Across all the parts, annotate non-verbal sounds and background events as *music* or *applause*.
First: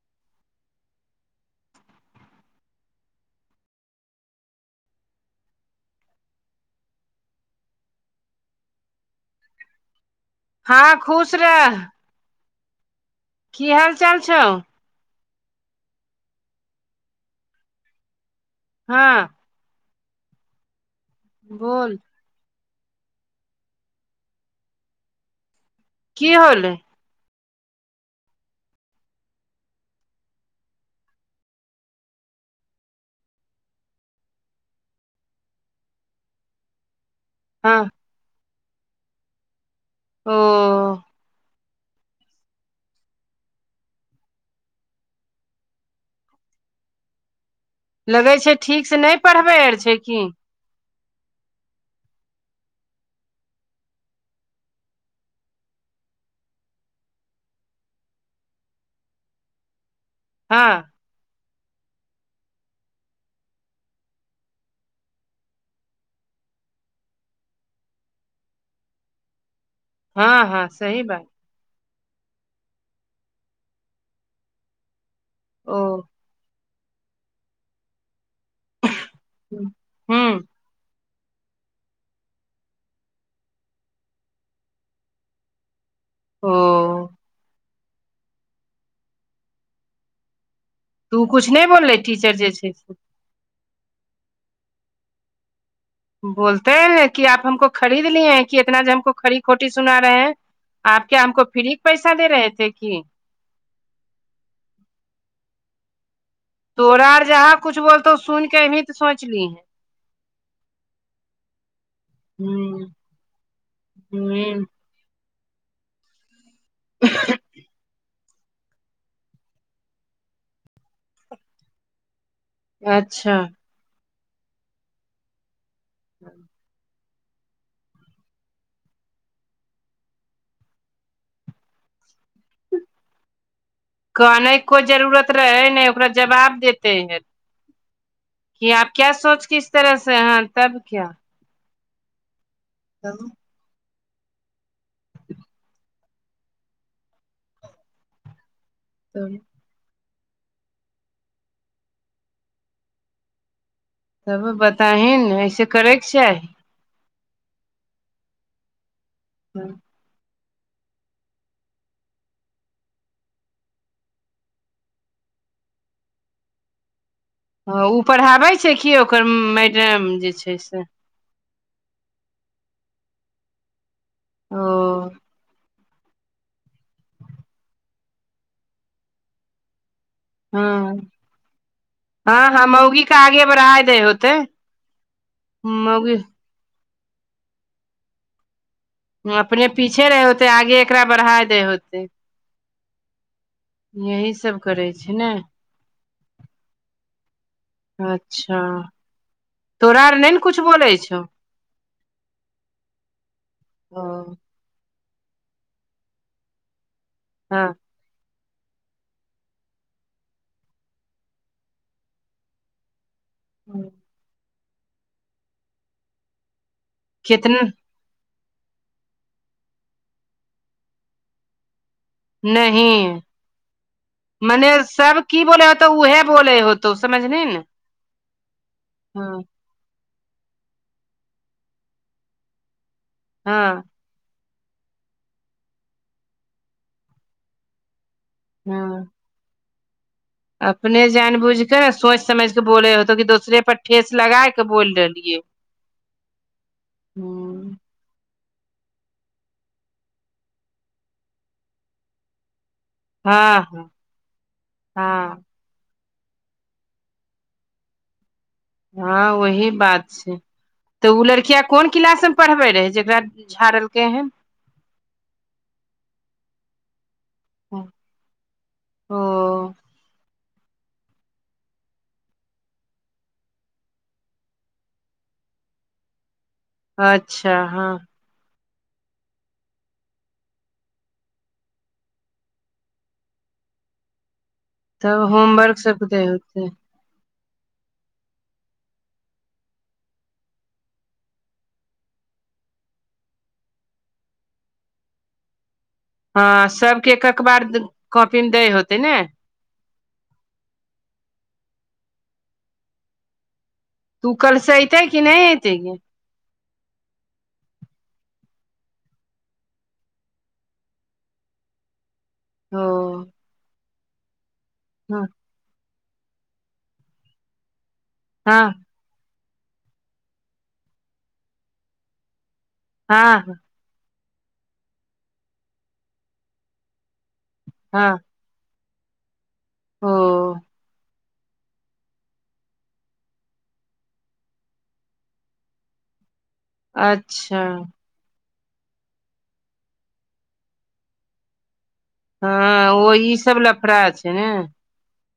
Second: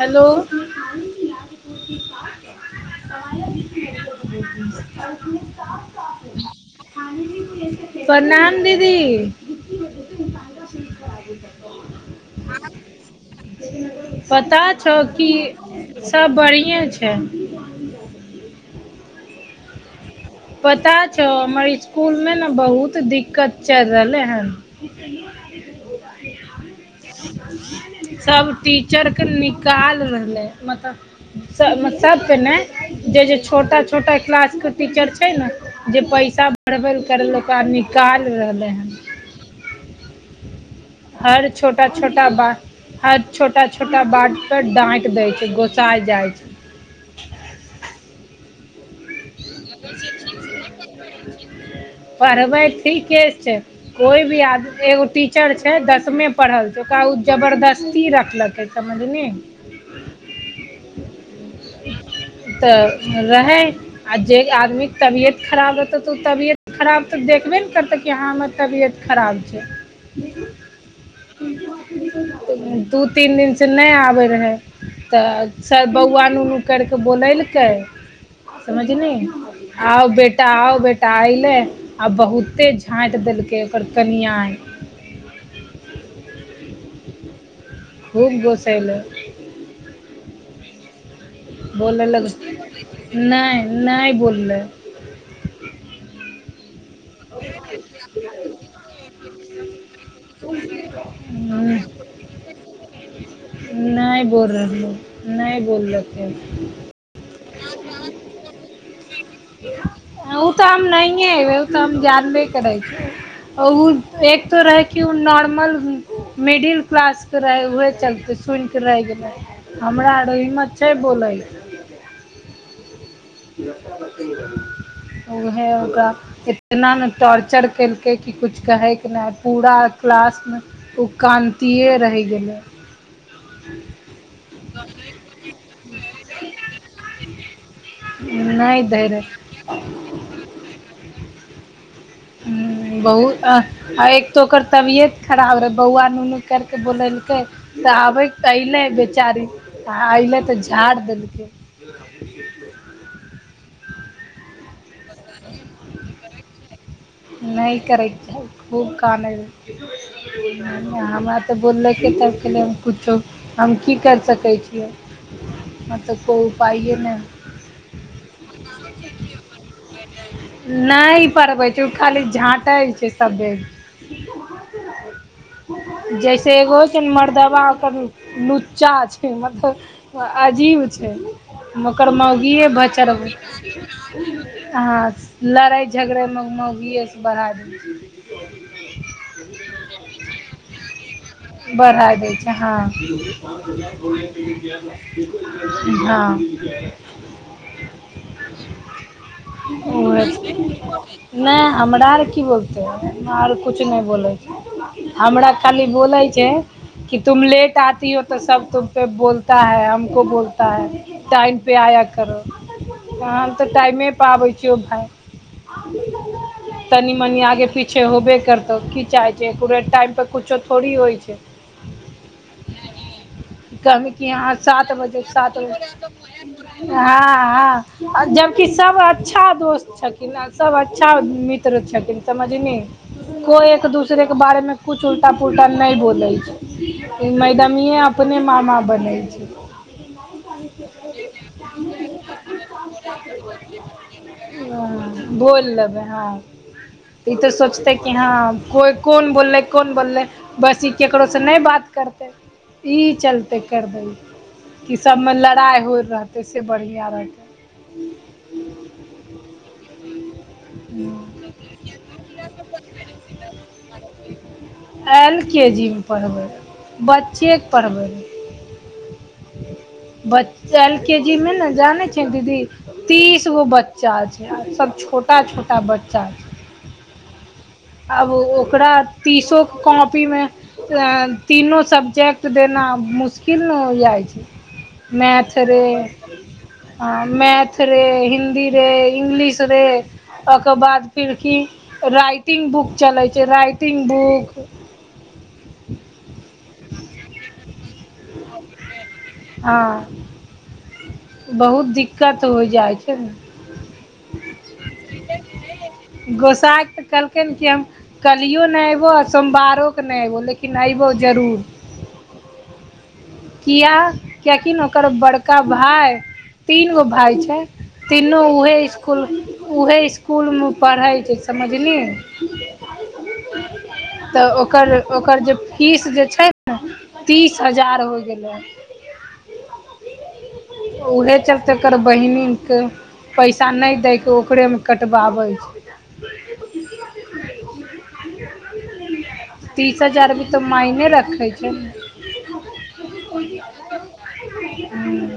Hello. *unintelligible* प्रणाम दीदी! हँ खुश रह। की हाल चाल छौ पताऽ छौ की, सब बढ़ियएँ छै। हँ। पता छौ हमर बोल स्कुल मे ने बहुत दि कच्चा रहल लै हन। की होलै सभ टीचरके निकाल रहलै हँज् स सबके ने, जे -जे छोटा -छोटा क्लास के टीचर छ छै ने, जे पैसा बढ़बै लए करै लए, ओकरा हँ निकालि रहलै हन। ओ। हर छोटा -छोटा वाक्य हर छोटा- छोटा बाट पर डाँट देय छै, गोसााय जाय छै। लगै छै, ठीक से नहि पढ़बै आर छै की? पढ़बे ठीके छै। कोई भी आदमी एगो टीचर छै, दसमे पढ़ल छै, ओकरा ओ जबरदस्ती रखलकै। समझ नी। हँ। तऽ रहै। आ जे आदमीके तबियत खराब रहतौ तऽ, ओ तबियत खराब तऽ देखबे ने करतै कि, हँ हमर तबियत खराब छै। हँ- हँ, सही बात। दू तीन दिनसँ नहि आबै रहै, तऽ ओ साय बौआ करके बोलेलकै, समझली, आओ हूँ बेटा, आओ बे टा अयलै, आ बहुते झाँइट देलकै ओकर कनिया। ओ। खूब गोसेले। उ किछु नहि बोलले टीचर जे छै से। नै, नै बोललै। बोलतेै ने कि आप हमको खरीद लिये है कि इतना जे हमको खड़ी खोटी सुना रहे है। आप क्या हमको फ्री के पैसा दे रहे थे की। नै बोल रहलौ, नै बोलकै। तोरा आर जहाँ कुछ बोलतौ सुन के एभी ते सोच लिहे। आ उ तऽ हम नहिये एबे उ तऽ हम जानबे करै हूँ छी उ एक तो हूँ रहै की उ नॉर्मल उम्म मिडिल क्लास के रहै उहे चलते। सुन के रैह गेलै, हमरा आरो हिम्मत छै बोलै अच्छा। उहे गा इतना नै टॉर्चर केलकै कि कुछ कहैके नै आय पूरा क्लासमे। उ कानतिये रैह गेलै। कानै के कोय जरूरत रहैै नै, ओकरा जवाब देते हे। कि नहि आप दै क्या रहै सोच के इस तरह से हां तब क्या। हुं तब बहुत आ आ एक तऽ ओकर तबियत खराब रहै बौअवा नुनु कैर कऽ बोलेलकै। तऽ आबै के ते एलै तब बेचारी, आ एलै तऽ झाड़ देलकै। तब बताही ने ऐसे करैके चाही। नै करै के चाही, खूब कानै हँ रहै। नै-नै हमरा तऽ बोललकै तब कहलिये हम कुछो हम की कर सकै छियै, हां ते कोय उपाइये नै हय। हां उ पढ़ाबै छै कि ओकर मैडम जे छै से। नै पढ़बै छै उ खाली झाँटे छै सब बे ओ। जैसे एगो होय छै ने मरदबा ओकर लुच्चा छै मतलब अ अजीब हँ छै, ओकर हँ हँ मौगिये मौगी के भचड़बै आगे बढ़ाय दै होतै हां मौगी लड़े-झगड़े मे मोगिये से बढ़ा दे छै। *unintelligible* अपने पीछे रहे होतै, आगे एकरा बढ़ा दे छै होतै, बढ़ा दै छै यही सब करै छै ने हां। अच्छा। तोरा आर नहि ने कुछ बोलै छौ *unintelligible* नै हमरा आर की बोलतै, हमरा आर कुछ नै ओ बोलै छै। हमरा खाली बोलै छै कि तुम हँ लेट आ ती हो तो सब तुम पे बोलता है, हमको बोलता है, टाइम पे आया करो। हम ते टा‌इमे पे आबै छियो भाय तनि-मनि कितना आगे पी छे होबे करतौ की चाहे छी एकुरेट टाइम पे कुछो थोड़ी होय छै। नहिये। कहलकै कि हां सात बजे, की सात बोले होतो उहे बोले होतो बजे समझली ने हां-हां। आ जबकि सब अच्छा दोस्त छ थिन आ सब अच्छा मित्र छथिन समझनी, कोय हँ एक-दूसरे के बारे मे कुछ उल्टा-पुल्टा नै बोलै छै, ई मैडमिये अपने मामा बनै छै। अपने जानबुझ के सोच समझ के बोलै होतो की दोसरे पर ठेस लगा के बोल रहलियै। बोल लबै हां। हां। *unintelligible* कोइ कोन बोललै, कोन बोललेै बस ई केकरो से नै बात करते। ई चलते हँ करतै कि सभमे हँ लड़ाइ हो रहतै से बढ़िया रहतै। हाँ वही बात छै। तऽ ओ लड़किया कोन क्लास में पढ़बे रहै, जेकरा झाड़लकै हन। एल के जी मे पढ़बै रहे। ब ब्चेक पढ़बै ओ रह बच एल के जी मे ने जानै छै दीदी? तीसगो बच्चा छै, सब छोटा छोटा बच्चा छै। अच्छा हाँ आब ओ ओकरा तीसो कॉपीमे तीनो सब्जेक्ट देना मुश्किल ने हो जाइ छै। तब होमवर्क सब दे होतै? हाँ मैथ रे, हिन्दीे रे, इंग्लिश रे ओकर बाद फिर की राइटिंग बुक चलै छै राइ टिगं बुक हाँ सबके एक एक बार कॉपी मे दै होतै ने? हाँ बहुत दिक्कत होइ जाइ छै। तू कलसे एतै की नहि एतै ग? गोसाय के तऽ कहलकै न कि हम कल्हिओ नहि अयबो आ सोमवारोके नहि अयबो लेकिन अयबो जरूर। ओ किया कियकि ने ओकर बड़का भाय, तीन गो भाय छै। तीनू हँ उएहे इसकुल उएहे इसकुलमे उ पढ़ै छै समझली? हाँ तऽ ओकर ओकर जे फीस जे छै? तीस हजार हँ होइ गेलै हन। ओ उहे चलत एकर बहिनी के पैसा नहि दैके, ओकरे कटबाबै छै। अच्छा तीस हजार भी तऽ मायने रखे छै। हाँ ओही सब लफड़ा छै ने? हूँ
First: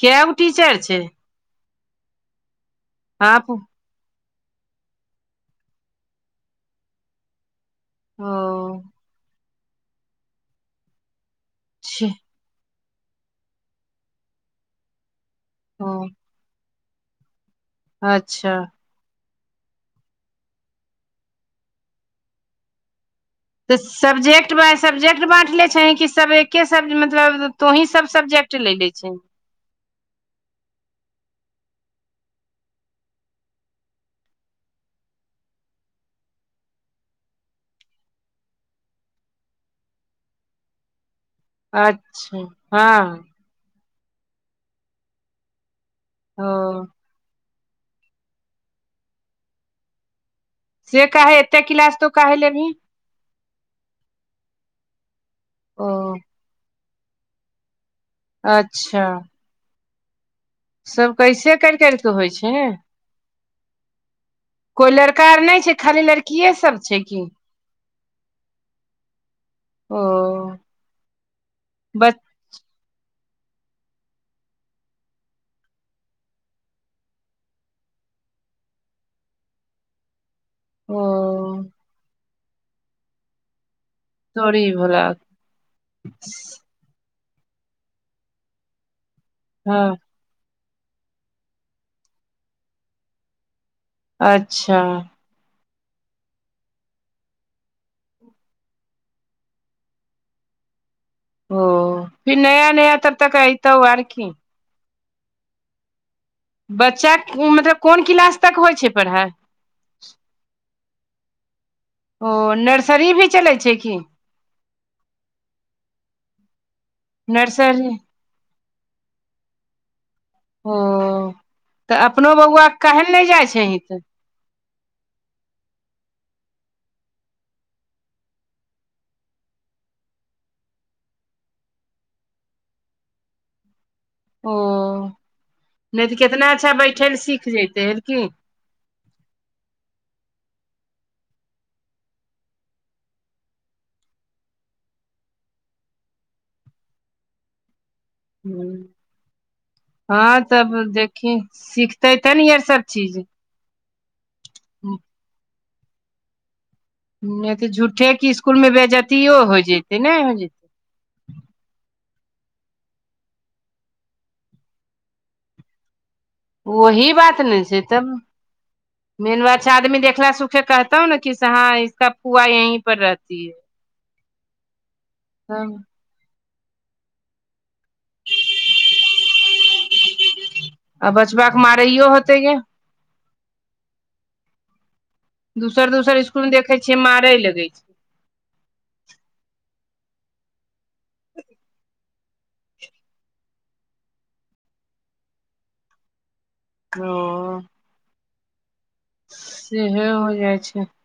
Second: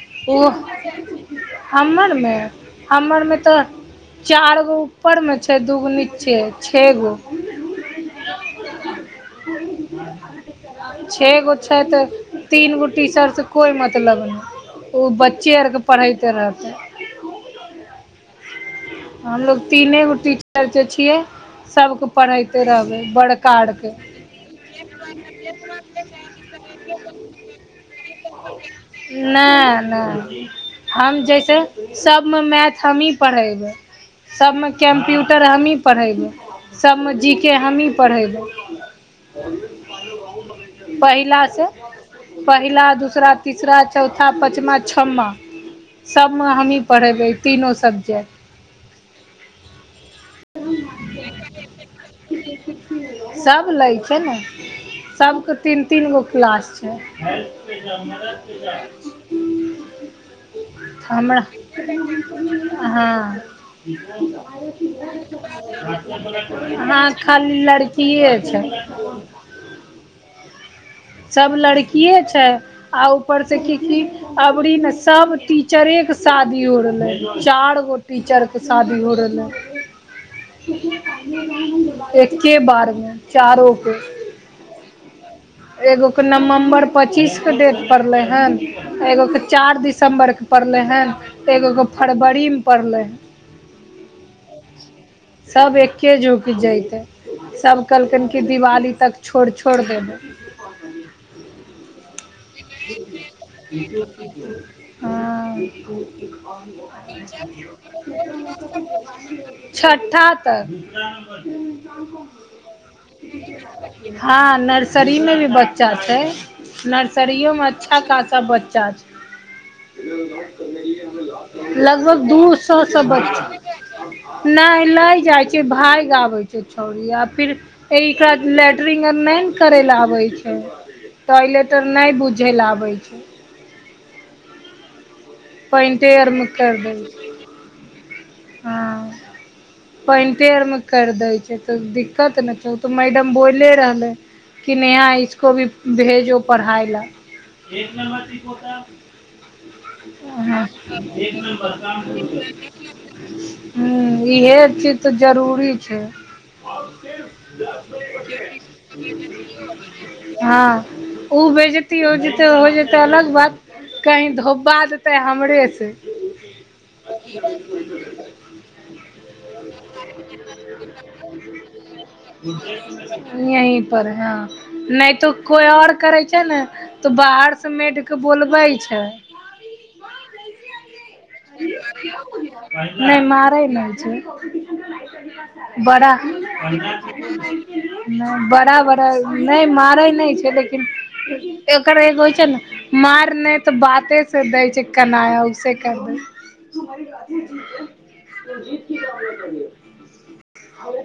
कै गो ओ टीचर छै हमरमे हमरमे आप तऽ चार गो ऊपरमे छै, दूगो नीचे, छे गो। ओ छे गो छै त छी तीन गो टीशर् कोइ मतलब नहि, ओ बच्चे आरके ओ पढ़ैते रहतै। अच्छा हमलोग तीने गो टीचर जे छियै, सभके पढ़ैते रहबै बड़ तऽ सब्जेक्ट सब्जेक्ट बाय सब्जेक्ट बाँट ले छै, कि सब एके सब मतलब तो ही सब सब्जेक्ट ले ले छै? नै नै हम जैसे सबमे मैथ हमही पढ़ेबै। सभमे कम्प्यूटर हमही पढ़ैबै, सभमे जी के हमही पढ़ैबै। पहिला से, अच्छा पहिला हँ दूसरा तीसरा चौथा पचमा छमा, सबमे हमही ओ पढ़ेबै। तीनो सबजैक्ट। से काहे एते किलास तु काहे लेबही? सब लै छै ने, सबके तीन ओ तीन गो क्लास छै। हेल ज *unintelligible* अच्छा। सब हमरा, कैसे कर कर के होइ छै हँ। कोइ लड़का आर नहि छै खाली लड़किये सब छै हं की खाली लड़किए छै। ओ सब बच लड़किये छै आ ऊपर से की की अबरी ने सब टीचरे के शादी हो रहले, चार गो टीचर शादी हो रहले हे ओ एके बार मे चारो के। तोरी भोला एगो के नवम्बर पच्चीस के डेट पड़ले हन, एगो के चार हँ दिसम्बर के पड़लै हँ एगो के फरबरीमे पड़लै हें। अच्छा। सब एके झुकि जैते। सभ कहलकिन कि दिवाली तक छोड़ छोड़ देबै। ओ, फिर नया नया तब तक अइतौ आरकी। हँ। बच्चा क- मतलब कोन क्लास तक होइ छै पढ़ाइ छठा तक। ओ नर्सरी भी चलै छै की? हँ नर्सरी मे भी बच्चा छै, नर्सरियो मे नर्सरी खासा बच्चा छै। ओ तऽ लगभग अपनो दू बौआ सौ काहे सब ले नहि जाइ बच्चा छही तऽ नहि नै जाइ छै, भागि आबै छै छौड़ी आ फिर इ एकरा लेट्रिग आर ने करे ले आबे छै, टॉयलेट आर नै बुझ चलि आबै छै। ओ नै पैंटे तऽ आरमे केतना अच्छा कर दै बैठै ले छै सीख जतैहे रे कि। हँ। पाइन्टै आरमे केरि दै छै तऽ दिक्कत नै छै ओ तऽ मैडम बोले रहलै। कि नेहा इसको भी भेजो पढ़ाइ ले। *inaudible* हँ तब देखी सिखतै *unintelligible* चीज हुं इहे चीज तऽ जरूरी छै। हँ, नहि तऽ झूठे के स्कूल में बेजतियो हो जते नहि हो जते ओ कहै छै हो जेतै हो जेतै अलग बात, कही धोबा जेतै हमरे से वही बात ने छै तब मेन बात छै आदमी देखला सुखे कहतो ने कि हाँ इसका फुआ यहीं पर रहती है। नै त कोइ तब और करै छै ने त बाहर त मेड के बोलबै छै। आ बचबा के मारैयो होत नै मारै नै छै। दोसर बड़ा दोसर स्कुल मे देखे छियै मारे लगे छै नै बड़ा-बड़ा नै मारै नै छै लेकिन एकर एगो होय छै नै माएर नै तऽ बाते से दै छै कनाय उ से कर दै हां। बोल्ही नै सेहे होय जाए *unintelligible* छै। हुं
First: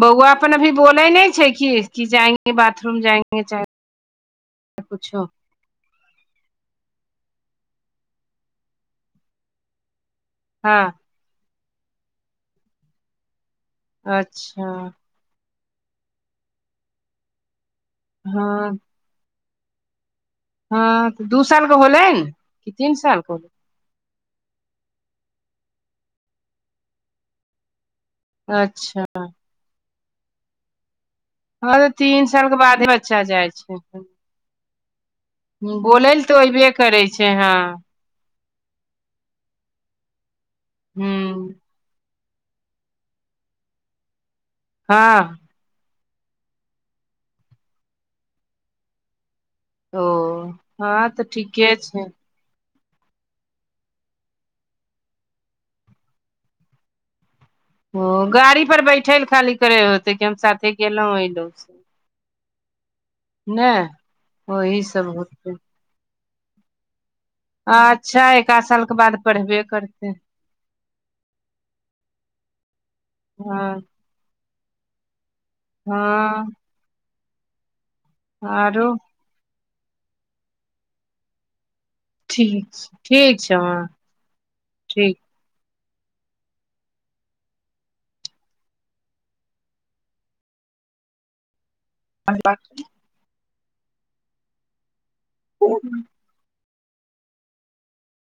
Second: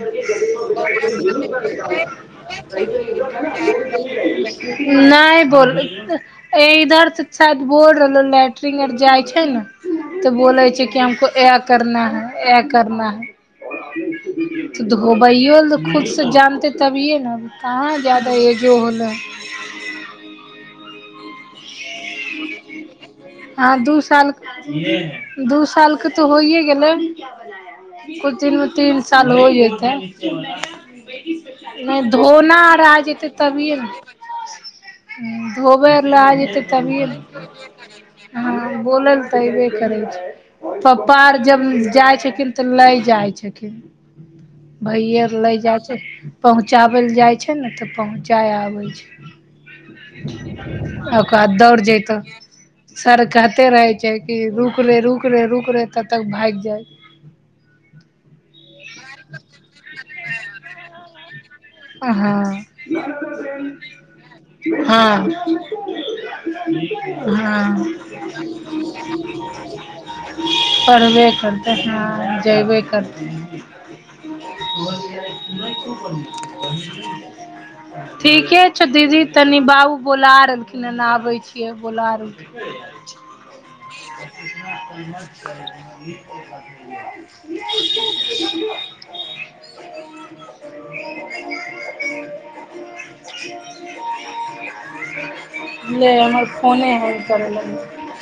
बौआ अपन अभी बोले नहि छै कि कि जाएंगे बाथरूम जाएंगे चाहे कुछो नै बोल ए ऐ इधर से शायद बोल रहलो लेट्रिंग आर जाय छै नै त बोलय हँ छै कि हमको ऐ करना है, ऐ करना है। त अच्छा धोबईयो ल खुद से जानते तभिए नै कहाँ जादा एजो हँ होलय ऐ। हां तै दू साल के होलय हें नै की तीन साल के? हां दू साल के, दू साल के तै होइयै गेलय। कुछ दिन मे तीन अच्छा साल हो जेतय हँ तऽ नै तीन साल के धोना आर बादे आ बच्चा जेतय जाइ तभिए नै छै उ धोबय आर बोलै लए लै तऽ आ जेतय अयबे करै तभीए छै नै हँ हां बोलय लै त ऐबय करय छै, पप्पा आर हूँ जब जाए छथिन। त लय जाय छथिन, भईयै आर हँ लय जाए छै नै। पहुँचाबै लै जाए छै नै त पहुँचाय आबय छै ओ हँ तऽ आ ठीके छै सर कहते रहय छै कि रुक रे, रुक रे, रुक रे तब तक भाएग जाय छै। हां गाड़ी पर बैठय लै खाली करय होतय कि हम साथे गेलौं-अइलौं। अ हां-हां। ओही सब हां। होतै अच्छा एक आध साल के बाद करतै पढ़बे करतै, हां जएबे करतै। हँ ओ *unintelligible* हां। ठीके छो आरो दीदी तनी बाबू बोला रहलखिन्ह हें नाहबय छै। ईहे बोला रहलखिन। ठीक छै ठीक छै हँ *inaudible* *inaudible* *unintelligible* ठीक नै *unintelligible* फोने हम करा लागलिए।